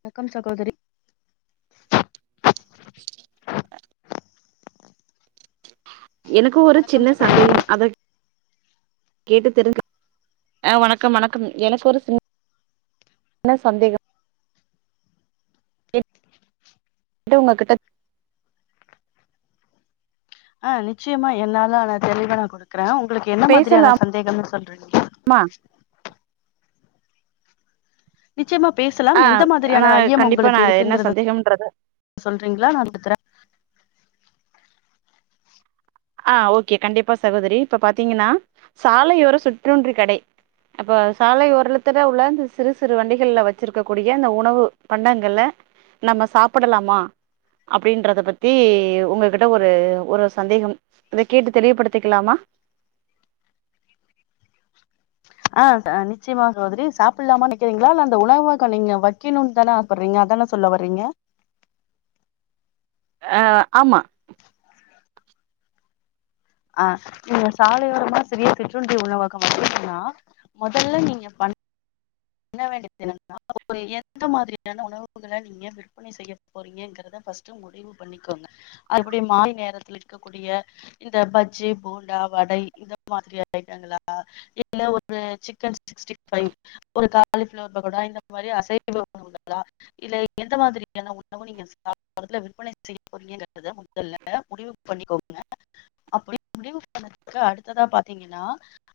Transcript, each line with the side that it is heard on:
left: வணக்கம் சகோதரி
right: [inaudible] எனக்கு ஒரு
left: வணக்கம்
right: சின்ன சந்தேகம்
left: சகோதரி
right: அது கேட்டு தெரிஞ் அ வணக்கம் வணக்கம் எனக்கு ஒரு சின் [unintelligible] சின்ன சந்தேகம் கேட்டு உங்கக்கிட்டத்
left: ஆ நிச்சயமா என்னால ஆன தெளிவ நா குடுக்குறே உங்களுக்கு என்ன மாதிரியான சந்தேகம்னு சொல்றீங்ளா
right: மா
left: நிச்சயமா பேசலாம்
right: ஆ
left: எந்த
right: ஆனா
left: மாதிரியான ஐயம்
right: கண்டிப்பா
left: உங்களுக்கு
right: நா என்ன
left: இருக்குங்குறத
right: சந்தேகம்ன்றது
left: [inaudible] சொல்றீங்ளா நா [unintelligible]
right: ஆ ஓகே கண்டிப்பா சகோதரி இப்ப பாத்தீங்கனா சாலையோர சுற்றுன்று கடை இப்ப சாலை ஓரலத்துல உள்ள சிறு சிறு வண்டிகள்ல வச்சிருக்க கூடிய இந்த உணவு பண்டங்கல நம்ம சாப்டலாமா அப்டின்றத பத்தி உங்ககிட்ட ஒரு ஒரு சந்தேகம் இத கேட்டு தெளிவுப்படுத்திக்கலாமா
left: ஆ நிச்சயமா சகோதரி சாப்டலாமா நெனக்கிறீங்ளா இல்ல அந்த உணவக நீங்க வக்கணுனு தானே ஆ ச படிறீங்க அதான சொல்லவர்றீங்க
right: ஆ ஆமா
left: ஆ நீங்க சாலையோரமா சிறிய சிற்றுண்டி உணவகம் வக்கனுனா மொதல்ல நீங்க பண் என்ன வேண்டியதுனன்னா ஒரு எந்த மாதிரியான உணவுகள நீங்க விற்ப் பனை செய்ய போறீங்ககறத ஃபஸ்ட்டு முடிவு பண்ணிக்கோங்க அப்டி மாலை நேரத்தில் இருக்கக்கூடிய இந்த பஜ்ஜி போண்டா வடை இந்த மாதிரி ஐட்டங்களா இல்ல ஒரு சிக்கன் சிக்ஸ்டி ஃபை ஒரு காலிஃபிளவர் பக்கோடா இந்த மாரி அசைவ உணவுகளா இல்ல எந்த மாதிரியான உணவு நீங்க சாப்டுறதுல விற்பனை செய்ய போறிங்ககறத முதல்ல முடிவு பண்ணிக்கோங்க அப்டி முடுவு பண்ணதுக்கு அடுத்ததா பாத்தீங்கன்னா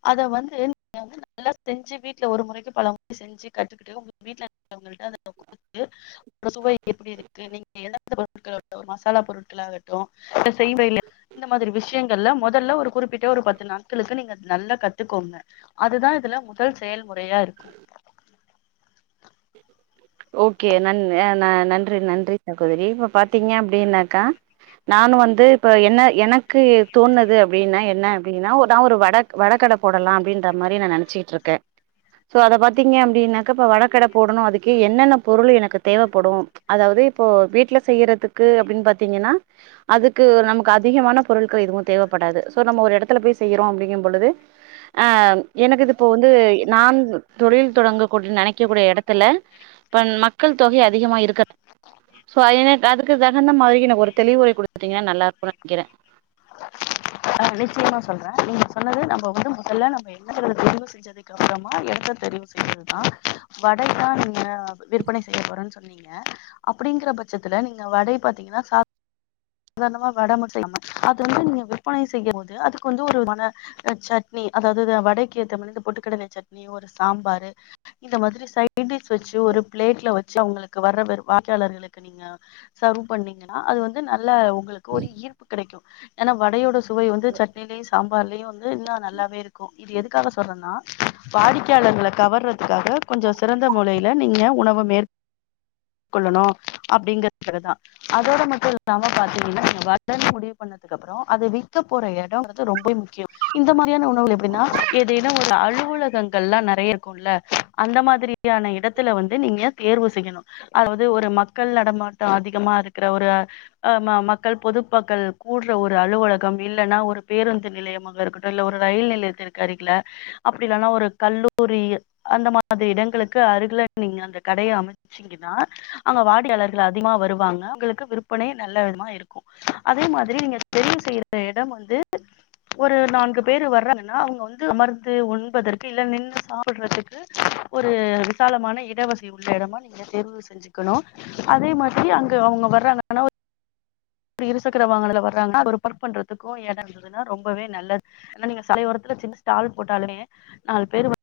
left: அத வந்து நீங்க வந்து நல்லா செஞ்சு வீட்ல ஒரு முறைக்கு பலமுறை செஞ்சு கட்டுக்கிட்டு உங்க வீட்ல இருகவங்கள்ட அத கொடுத்து சுவை எப்டி இருக் கு நீங்க எடுத்த பொருள்களோட ஒரு மசாலா பொருட்களாகட்டு இத செய் முறைல்ல இந்த மாதிரி விஷயங்கள்ல மொதல்ல ஒரு குறிப்பிட்ட ஒரு பத்து நாட்களுக்கு நீங்க அத நல்லா கத்துக்கோங்க அதுதா இதுல முதல் செயல்முறையா இருக்கு
right: ஓகே நன் அ ந நன்றி நன்றி சகோதரி இப்ப பாத்தீங்க அப்டினாக்கா நானு வந்து இப்ப என்ன எனக்கு தோண்ணது அப்டின்னா என்ன அப்டின்னா நா ஒரு வட வட கட போடலா அப்டின்ற மாரி நா நெனச்சிட்டுருக்கே சோ அத பாத்தீங்க அப்டின்னாக்க இப்ப வடகட போடணு அதுக்கு என்னென்ன பொருள் எனக்கு தேவைப்படு அதாவது இப்போ வீட்ல செய்றதுக்கு அப்டின்னு பாத்தீங்கன்னா அதுக்கு நமக்கு அதிகமான பொருட்கள் எதுவு தேவைப்படாது சோ நம்ம ஒரு இடத்துல போய் செய்றோ அப்டிங்கும் பொழுது ஆ எனக்குது இப்போ வந்து நான் தொழில் தொடங்கக்கூடிய நெனைக்கக் கூடிய எடத் த்துல இப்ப மக்கள் தொகை அதிகமா இருக்க சோ எனக்கு அதுக்கு தகுந்த மாதிரி எனக்கு ஒரு தெளிவுரை குடுத்தீங்னா நல்லாருக்குனு நெனைக்கிறே
left: ஆ நிச்சியமா சொல்றே நீங்க சொன்னது நம்ம வந்து முதல்ல நம்ம என்னற முடிவு செஞ்ச சக்கு அப்றமா எடத்த தெரிவு செய்றதுதா வடை தா நீங்க விற்பனை செய்ய போறன்னு சொன்னீ ங்க அப்படிங்கிற பட்சத்துல நீங்க வடை பாத்தீங்கன்னா சாப் உதாரணமா வட மட்டு செய்யாம அது வந்து நீங்க விற்பனை செய்யும் போது அதுக்கு வந்து ஒரு மன சட்னி அதாவது இது வடைக்கி ஏத்த மாரி இந்த பொட்டுக்கடல சட்னி ஒரு சாம்பாரு இந்த மாதிரி சைடிஷ் வச்சு ஒரு பிளேட்ல வச்சு அவங்களுக்கு வர்ற விரு வாடிக்கையாளர்களுக்கு நீங்க சர்வ் பண்ணீங்கன்னா அது வந்து நல்ல உங்களுக்கு ஒரு ஈர்ப்பு கெடைக்கு ஏனா வடயோட சுவை வந்து சட்னிலயு சாம்பார்லயு வந்து இன்னு நல்லாவே இருக்கு இது எதுக்காக சொல்றேன்னா வாடிக்கையாளர்கள கவர்றதுக்காக கொஞ்சோ சிறந்த முறையில நீங்க உணவு மேற்க் கொள்ளணு அப்டிங்கறதக்காகத அதோட மட்டு இல்லாம பாத்தீங்கன்னா நீங்க வடனு முடிவு பண்ணதுக்குகப்பறோ அது வி விக்க போற எடோ வந்து ரொம்பவெ முக்கியொ இந்த மாரியான உணவுகள் எப்டீன்னா எதேனு ஒரு அலுவலகங்கள்லா நெறைய இருக்கு உள்ள அந்த மாதிரியான இடத்துல வந்து நீங்க தேர்வு செய்யணு அதாவது ஒரு மக்கள் நடமாட்டோ அதிகமா இருக்குற ஒரு ஆ ம மக்கள் பொதுமக்கள் கூட்ற ஒரு அலுவலக் கம் இல்லன்னா ஒரு பேருந்து நிலையமாக இருக்கட்டு இல்ல ஒரு ரயில் நிலையத்திற்கு அருகில அப்டி இல்லனா ஒரு கல்லூரி அந்த மாதிரி இடங்களுக்கு அருகுல நீங்க அந்த கடய அமச்சு சிங்கன்னா அங்க வாடிக்கையாளர்கள் அதிகமா வருவாங்க உங்களுக்கு விற்பனை நல்ல விதமா இருக்கு அதே மாதிரி நீங்க தெரிவு செய்யற எடம் வந்து ஒரு நான்கு பேர் வர்றாங்கன்னா அவங்க வந்து அமர்ந்து உண்பதற்கு இல்ல நின்னு சாப்பிட்றதுக்கு ஒரு விசாலமான இடவசதி உள்ள இடமா நீங்க தேர்வு தெரிஞ்சுக்கணு அதே மாதிரி அங்க அவங்க வர்றாங்கன்னா ஒரு இருசக்கர வாகனத்துல வர்றாங்கன்னா அத பர்க் பண்றதுக்கு எடோ இருந்ததுன்னா ரொம்பவே நல்லது ஆனா நீங்க சாலை ஓரத்துல சின்ன ஸ்டால் போட்டாலுமே நாலு பேரு வ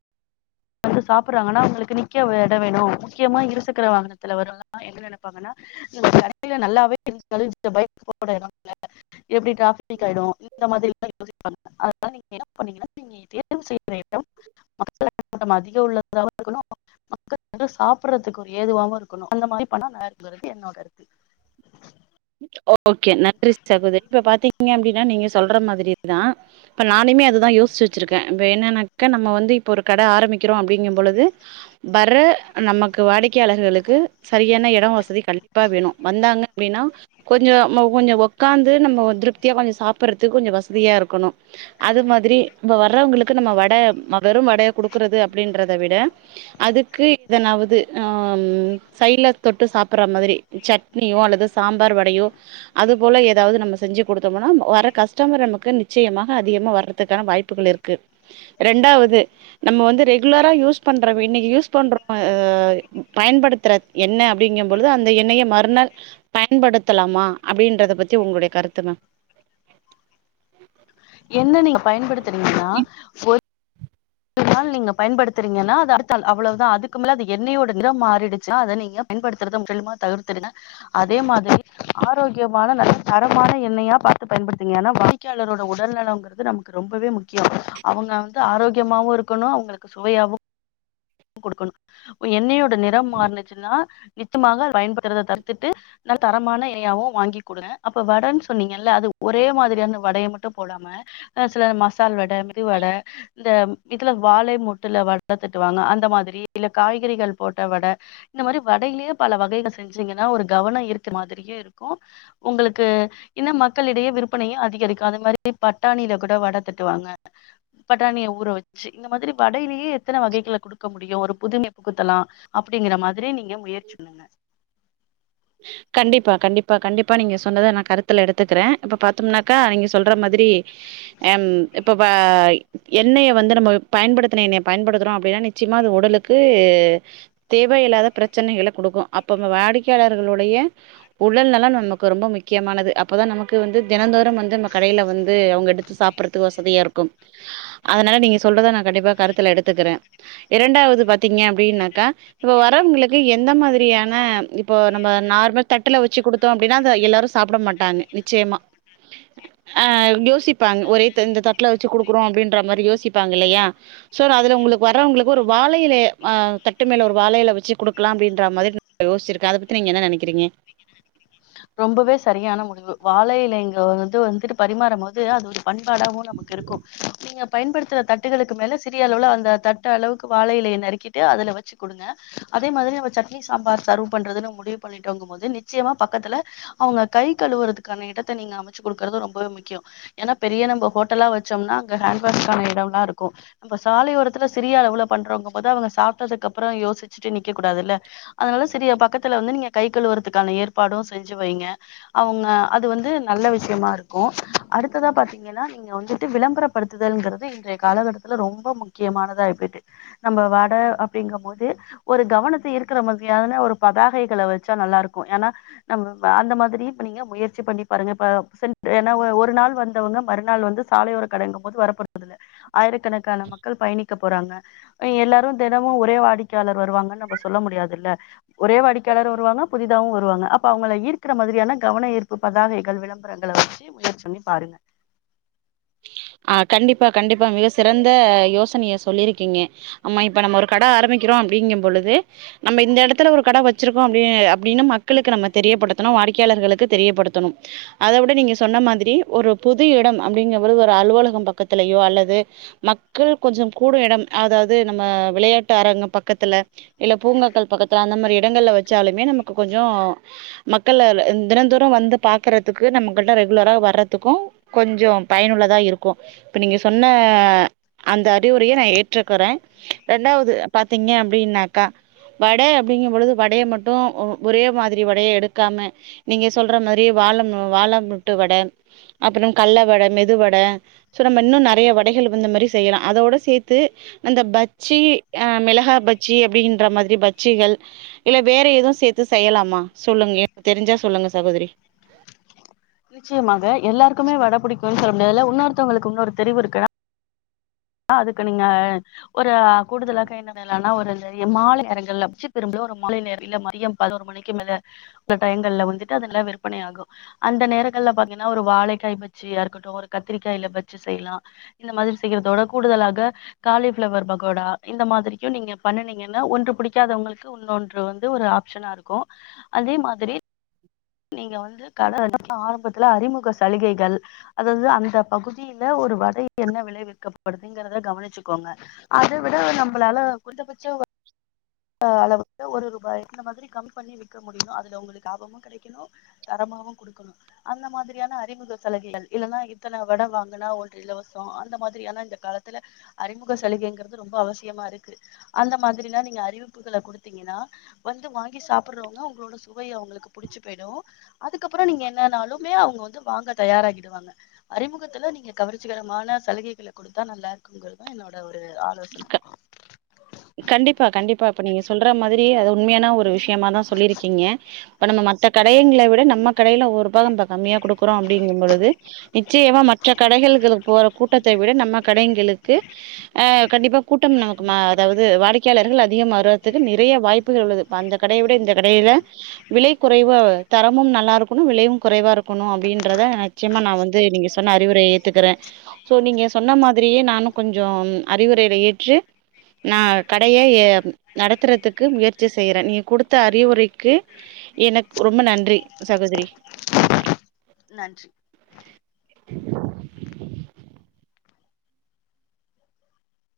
left: து சாப்பிடுறாங்கன்னா அவங்களுக்கு நிக்க எடோ வேணூ முக்கியமா இருசக்கர வாகனத்துல வரலா என்ன நெனப்பாங்கன்னா இந்த கடையில நல்லாவே [unintelligible] பைக் போட எடொ இல்ல எப்படி டிராபிக் ஆயிடு இந்த மாதிரி எல்லா யோசிக்காதீங்க அதா நீங்க என்ன பண்ணீங்கன்னா திங் நீங்க தேர்வு செய்யப் போற எடம் கூட்டம் அதிக உள்ளதாவோ இருக்கணு மக்கள் வந்து சாப்பிடறதுக்கு ஒரு ஏதுவாவு இருக்கணு அந்த மாரி பண்ணா [inaudible] என்னோட கருத்து
right: ஓகே நன்றி சகோதரி இப்ப பாத்தீங்க அப்டின்னா நீங்க சொல்ற மாதிரிதா இப்ப நானுமே அதுதா யோசிச்சு வச்சிருக்கே இப்ப என்னன்னாக்க நம்ம வந்து இப்ப ஒரு கட ஆரம்பிக்கிறோ அப்டிங்கும்பொழுது வர்ற நமக்கு வாடிக்கையாளர்களுக்கு சரியான எடோ வசதி கண்டிப்பா வேணு வந்தாங்க அப்டினா கொஞ்ச ம கொஞ்ச ஒக்காந்து நம்ம திருப்தியா கொஞ்ச சாப்பிட்றதுக்கு கொஞ்ச வசதியா இருக்கணு அது மாதிரி இப்ப வர்றவங்களுக்கு நம்ம வட வெறும் வடைய குடுக்குறது அப்டின்றத விட அதுக்கு எதனாவது ஆ சைட்ல தொட்டு சாப்புற மாதிரி சட்னியோ அல்லது சாம் பார் வடையோ அது போல ஏதாவது நம்ம செஞ்சு கொடுத்தோமுனா வர கஸ்டமர் நமக்கு நிச்சயமாக அதிகமா வர்றதுக்கான வாய்ப் புகள் இருக்கு ரெண்டாவது நம்ம வந்து ரெகுலரா யூஸ் பண்ற இன்னைக்கு யூஸ் பண்ற ஆ பயன்படுத்துற எண்ண அப்டிங்கும் பொழுது அந்த எண்ணய மறுநாள் பயன்படுத்தலாமா அப்டின்றத பத்தி உங்களுடைய கருத்து மேம்
left: எண்ண நீங்க பயன்படுத்துறீங்கன்னா ஒரு த நாள் நீங்க பயன்படுத்துறீங்கன்னா அத அடுத்த நாள் அவ்வளதா அதுக்கு மேல அது எண்ணெயோட நிறம் மாறிடிச்சன அத நீங்க பயன்படுத்துறத முற்றிலுமா தவிர்த்துடுங்க அதே மாதிரி ஆரோக்கியமான நல்ல தரமான எண்ணெயா பாத்து பயன்படுத்துனீங்கன்னா வாடி க்கையாளரோட உடல் நலங்கிறது நமக்கு ரொம்பவே முக்கியோ அவங்க வந்து ஆரோக்கியமாவு இருக் கணு அவங்களுக்கு சுவையாவு கொடுக்கணு எண்ணையோட நெறோ மாறினிச்சுன்னா நிச்சமாக பயன்படுத்துறத தடுத்துட்டு நல்ல தரமான எண்ணையாவு வாங்கி குடுங்க அப்ப வடன்னு சொன்னீங்கல்ல அது ஒரே மாதிரியான வடைய மட்டும் போடாம அ சில மஸ் மசால் வட மெது வட இந்த இதுல வாழை மொட்டுல வட தட்டுவாங்க அந் இந்த மாதிரி இல்ல காய்கறிகள் போட்ட வட இந்த மாரி வடையிலே பல வகைகள் செஞ்சீங்கன்னா ஒரு கவன ஈர்த்த மாதிரியே இருக்கோ உங்களுக்கு இன்னு மக்களிடையே விற்பனையு அதிகரிக்கு அது மாரி பட்டாணில கூட வட தட்டுவாங்க பட்டாணிய ஊற வச்சு இந்த மாதிரி வடையிலேயே எத்தன வகைகள குடுக் க முடியு ஒரு புதுமை புகுத்தலா அப்டிங்கிற மாரி நீங்க முயற்சி பண்ணுங்க
right: கண்டிப்பா கண்டிப்பா கண்டிப்பா நீங்க சொன்னத நா கருத்துல எடுத்துக்கிற இப்ப பாத்தோம்னாக்கா நீங்க சொல்ற மாதிரி எம் இப்ப ப எண்ணெய வந்து நம்ம பயன்படுத்தின எண்ணெய பயன்படுத்துறோ அப்டின்னா நிச்சயமா அது உடலுக்கு தேவையில்லாத பிரச்சனைகள குடுக்கு அப்ப நம்ம வாடிக்கையாளர் உங்களுடைய உடல் நலோ நமக்கு ரொம்ப முக்கியமானது அப்போதா நமக்கு வந்து தினந்தோறும் வந்து நம்ம கடைல வந்து அவுங்க எடுத்து சாப் பறதுக்கு வசதியா இருக்கு அதனால நீங்க சொல்றதா நா கண்டிப்பா கருத்துல எடுத்துக்கற இரண்டாவது பாத்தீங்க அப்டினாக்கா இப்ப வரவுங்களுக்கு எந்த மாதிரியான இப்போ நம்ம நார்மல் தட்டுல வச்சு குடுத்தோ அப்டின்னா அத எல்லாரு சாப்பட மாட்டாங்க நிச்சயமா ஆ யோசிப்பாங்க ஒரே த இந்த தட்ல வச்சு குடுக்குறோ அப்டின்ற மாரி யோசிப்பாங்க இல்லையா சோ அதுல உங்களுக்கு வரவங்களுக்கு ஒரு வாழை இலை அ தட்டு மேல ஒரு வாழையில வச்சு குடுக்கலா அப்டின்ற மாரி யோச்சிரு க்கே அத பத்தி நீங்க என்ன நெனக்கிறீங்க
left: ரொம்பவே சரியான முடிவு வாழை இலையில வந்து வந்துட்டு பரிமாறும் போது அது ஒரு பண்பாடாவு நமக்கு இருக்கு நீங்க பயன்படுத்துற தட்டுகளுக்கு மேல சிறிய அளவுல அந்த தட்டு அளவுக்கு வாழயிலைய நறுக்கிட்டு அதல வச்சு குடுங்க அதே மாதிரி நம்ம சட்னி சாம்பார் சர்வ் பண்றதுனு முடிவு பண்ணிடோங்கும் போது நிச்சயமா பக்கத்துல அவுங்க கை கழுவுறதுக்கான இடத்த நீங்க அமச்சு குடுக்கறது ரொம்பவே முக்கியம் ஏன்னா பெரிய நம்ம ஹோட்டல்லா வச்சோம்னா அங்க ஹேண்ட் வாஷ்கான இடம்லா இருக்கு இப்ப சாலையோரத்துல சிறிய அளவுல பண்றோங்க போது அவுங்க சாப்ட்டதுக்கு அப்றோ யோசிச்சுட்டு நிக்க கூடாதுல்ல அதுனால செரி பக்கத்துல வந்து நீங்க கை கழுவறதுக்கான ஏற்பாடு செஞ்சு வைங்க அவுங்க அது வந்து நல்ல விஷயமா இருக்கு அடுத்ததா பாத் ஏன்னா இங்க வந்துட்டு விளம்பரப்படுத்துதல்ங்கிறது இன்றைய காலகட்டத்தில ரொம்ப முக்கியமானதா இருக்கு நம்ப வட அப்டிங்கும் போது ஒரு கவனத்த ஈர்க்கிற மாதிரியான ஒரு பதாகைகள வச்சா நல்லா இருக்கு ஏன்னா அந்த மாதிரி இப்ப நீங்க முயற்சி பண்ணி பாருங்க இப்ப சென்ட் ஏன்னா ஒரு நாள் வந்தவங்க மறுநாள் வந்து சாலையோர கடைக போது வரப்போறது இல்ல ஆயிரக்கணக்கான மக்கள் பயணிக்க போறாங்க எல்லாரு தினமு ஒரே வாடிக்கையாளர் வருவாங்கன்னு நம்ம சொல்ல முடியாது இல்ல ஒரே வாடிக்கையாளரு வருவாங்க புதிதாவு வருவாங்க அப் ப அவுங்கள ஈர்க்கிற மாதிரியான கவுன ஈர்ப்பு பதாகைகள் விளம்பரங்கள வச்சி முயற்சி பண்ணி பாருங்க
right: ஆ கண்டிப்பா கண்டிப்பா மிக சிறந்த யோசனைய சொல்லியிருக்கீங்க ஆமா இப்ப நம்ம ஒரு கட ஆரம்பிக்கிறோ அப்டிங்க பொழுது நம்ம இந்த இடத்துல ஒரு கட வச்சிருக்கோ அப்டி அப்டின்னு மக்களுக்கு நம்ம தெரியப்படுத்தணு வாடிக்கையாளர்களுக்கு தெரியப்படுத்தணு அத விட நீங்க சொன்ன மாதிரி ஒரு புது இடம் அப்டிங்க பொழுது ஒரு அலுவலகம் பக்கத்துலயோ அல்லது மக்கள் கொஞ்ச கூடும் எடம் அதாது நம்ம விளையாட்டு அரங்கம் பக்கத்துல இல்ல பூங்காக்கள் பக்கத்துல அந்த மாரி இடங்கள்ல வச்சாலுமே நமக்கு கொஞ்சோ மக்கள் தினந்தோரு வந்து பாக்குறதுக்கு நம்மக்கிட்ட ரெகுலரா வர்றதுக்கு கொஞ்சோ பயனுள்ளதா இருக்கு இப்போ நீங்க சொன்ன அந்த அறிவுரைய நா ஏற்றுக்குற ரெண்டாவது பாத்தீங்க அப்டின்னாக்கா வட அப்டிங்கபொழுது வடைய மட்டு ஒரே மாதிரி வடைய எடுக்காம நீங்க சொல்ற மாரி வாழ வாழ முட்டு வட அப்றோ கள்ள வட மெதுவட சோ நம்ம இன்னு நெறைய வடைகள் இந்த மாரி செய்யலா அதோட சேர்த்து அந்த பஜ்ஜி அ மிளகா பஜ்ஜி அப்டின்ற மாதிரி பஜ்ஜிகள் இல்ல வேற எதுவு சேர்த்து செய்யலாமா சொல்லுங்க தெரிஞ்சா சொல்லுங்க சகோதிரி
left: நிச்சயமாக எல்லாருக்குமே வட புடிக்கும்ன்னு சொல்ல முடியாதுல்ல உன்னொருத்தவங்களுக்கு உன்னொரு தெளிவு இருக்குனா அ அதுக்கு நீங்க ஒரு கூடுதலாக என்ன னா ஒரு நெறைய மாலை நேரங்கள்ல உச்சு பிரம்புல ஒரு மாலை நேரம் இல்ல மதியம் பதினோரு மணிக்கு மேல இந்த டைம்கள்ல வந்துட்டு அதெல்லா விற்பனை ஆகு அந்த நேரங்கள்ல பாத்தீங்கன்னா ஒரு வாழைக்காய் பஜ்ஜியா இருக்கட்டு ஒரு கத்திரிக்காயில பஜ்ஜி செய்லா இந்த மாதிரி செய்யறதோட கூடுதலாக காலிஃபிளவர் பக்கோடா இந்த மாதிரியு நீங்க பண்ணணீங்கன்னா ஒன்று பிடிக்காதவங்களுக்கு உன்னொன்று வந்து ஒரு ஆப்ஷனா இருக்கு அதே மாதிரி நீங்க வந்து கட [inaudible] ஆரம்பத்துல அறிமுக சலுகைகள் அதாவது அந்த பகுதியில ஒரு வடைக்கு என்ன விளைவிக்கப்படுதுங்கறத கவனிச்சுக்கோங்க அத விட நம்பளால கொறைந்த பட்ச ம் அளவுக்கு ஒரு ரூபாய் இந்த மாதிரி கம்மி பண்ணி விக்க முடியுதோ அதுல உங்களுக்கு லாபமு கெடை க்கு தரமாகவு கொடுக்கணு அந்த மாதிரியான அறிமுக சலுகைகள் இல்லன்னா இத்தன வட வாங்குனா ஒரு இலவசோ அந்த மாதிரியான இந்த காலத்துல அறிமுக சலுகைங்கிறது ரொம்ப அவசியமா இருக்கு அந்த மாதிரிலா நீங்க அறிவிப்புகள கொடுத் துங்கினா வந்து வாங்கி சாப்பிடுறவங்க உங்களோட சுவை அவங்களுக்கு புடிச்சு போயிடு அதுக்கப்பறோ நீங்க என்னன்னாலுமே அவங்க வந்து வாங்க தயாராகிடுவாங்க அறிமுகத்துல நீங்க கவர்ச்சிகரமான சலுகைகள கொடுத்தா நல்லா இருக்குங்கிறது என்னோட ஒரு ஆலோசன
right: க கண்டிப்பா கண்டிப்பா இப்ப நீங்க சொல்ற மாதிரி அது உண்மையான ஒரு விஷயமாதா சொல்லிருக்கீங்க இப்ப நம்ம மத்த கடைங்கள விட நம்ம கடையில ஒரு ரூவா கம்மியா குடுக்குறோ அப்டிங்கு பொழுது நிச்சயமா மற்ற கடைகளுக்கு போற கூட்டத்த விட நம்ம கடைங்களுக்கு ஆ கண்டிப்பா கூட்டம் நமக்கு அதாவது வாடிக்கையாளர்கள் அதிகம் வர்றதுக்கு நெறைய வாய்ப்புகள் உள்ளது இப்ப அந்த கடைய விட இந்த கடையில விலை குறைவு தரமு நல்லா இருக்கணு விலையு குறைவா இருக்கணு அப்டின்றத எனக்கு நிச்சயமா நா வந்து நீங்க சொன்ன அறிவுரைய ஏத்துக்கிற சோ நீங்க சொன்ன மாதிரியே நானு கொஞ்சோ அறிவுரைய ஏற்று நா கடைய நடத்துறதுக்கு முயற்சி செய்ற நீ குடுத்த அறிவுரைக்கு எனக் ரொம்ப நன்றி சகோதிரி
left: நன்றி
right: [inaudible]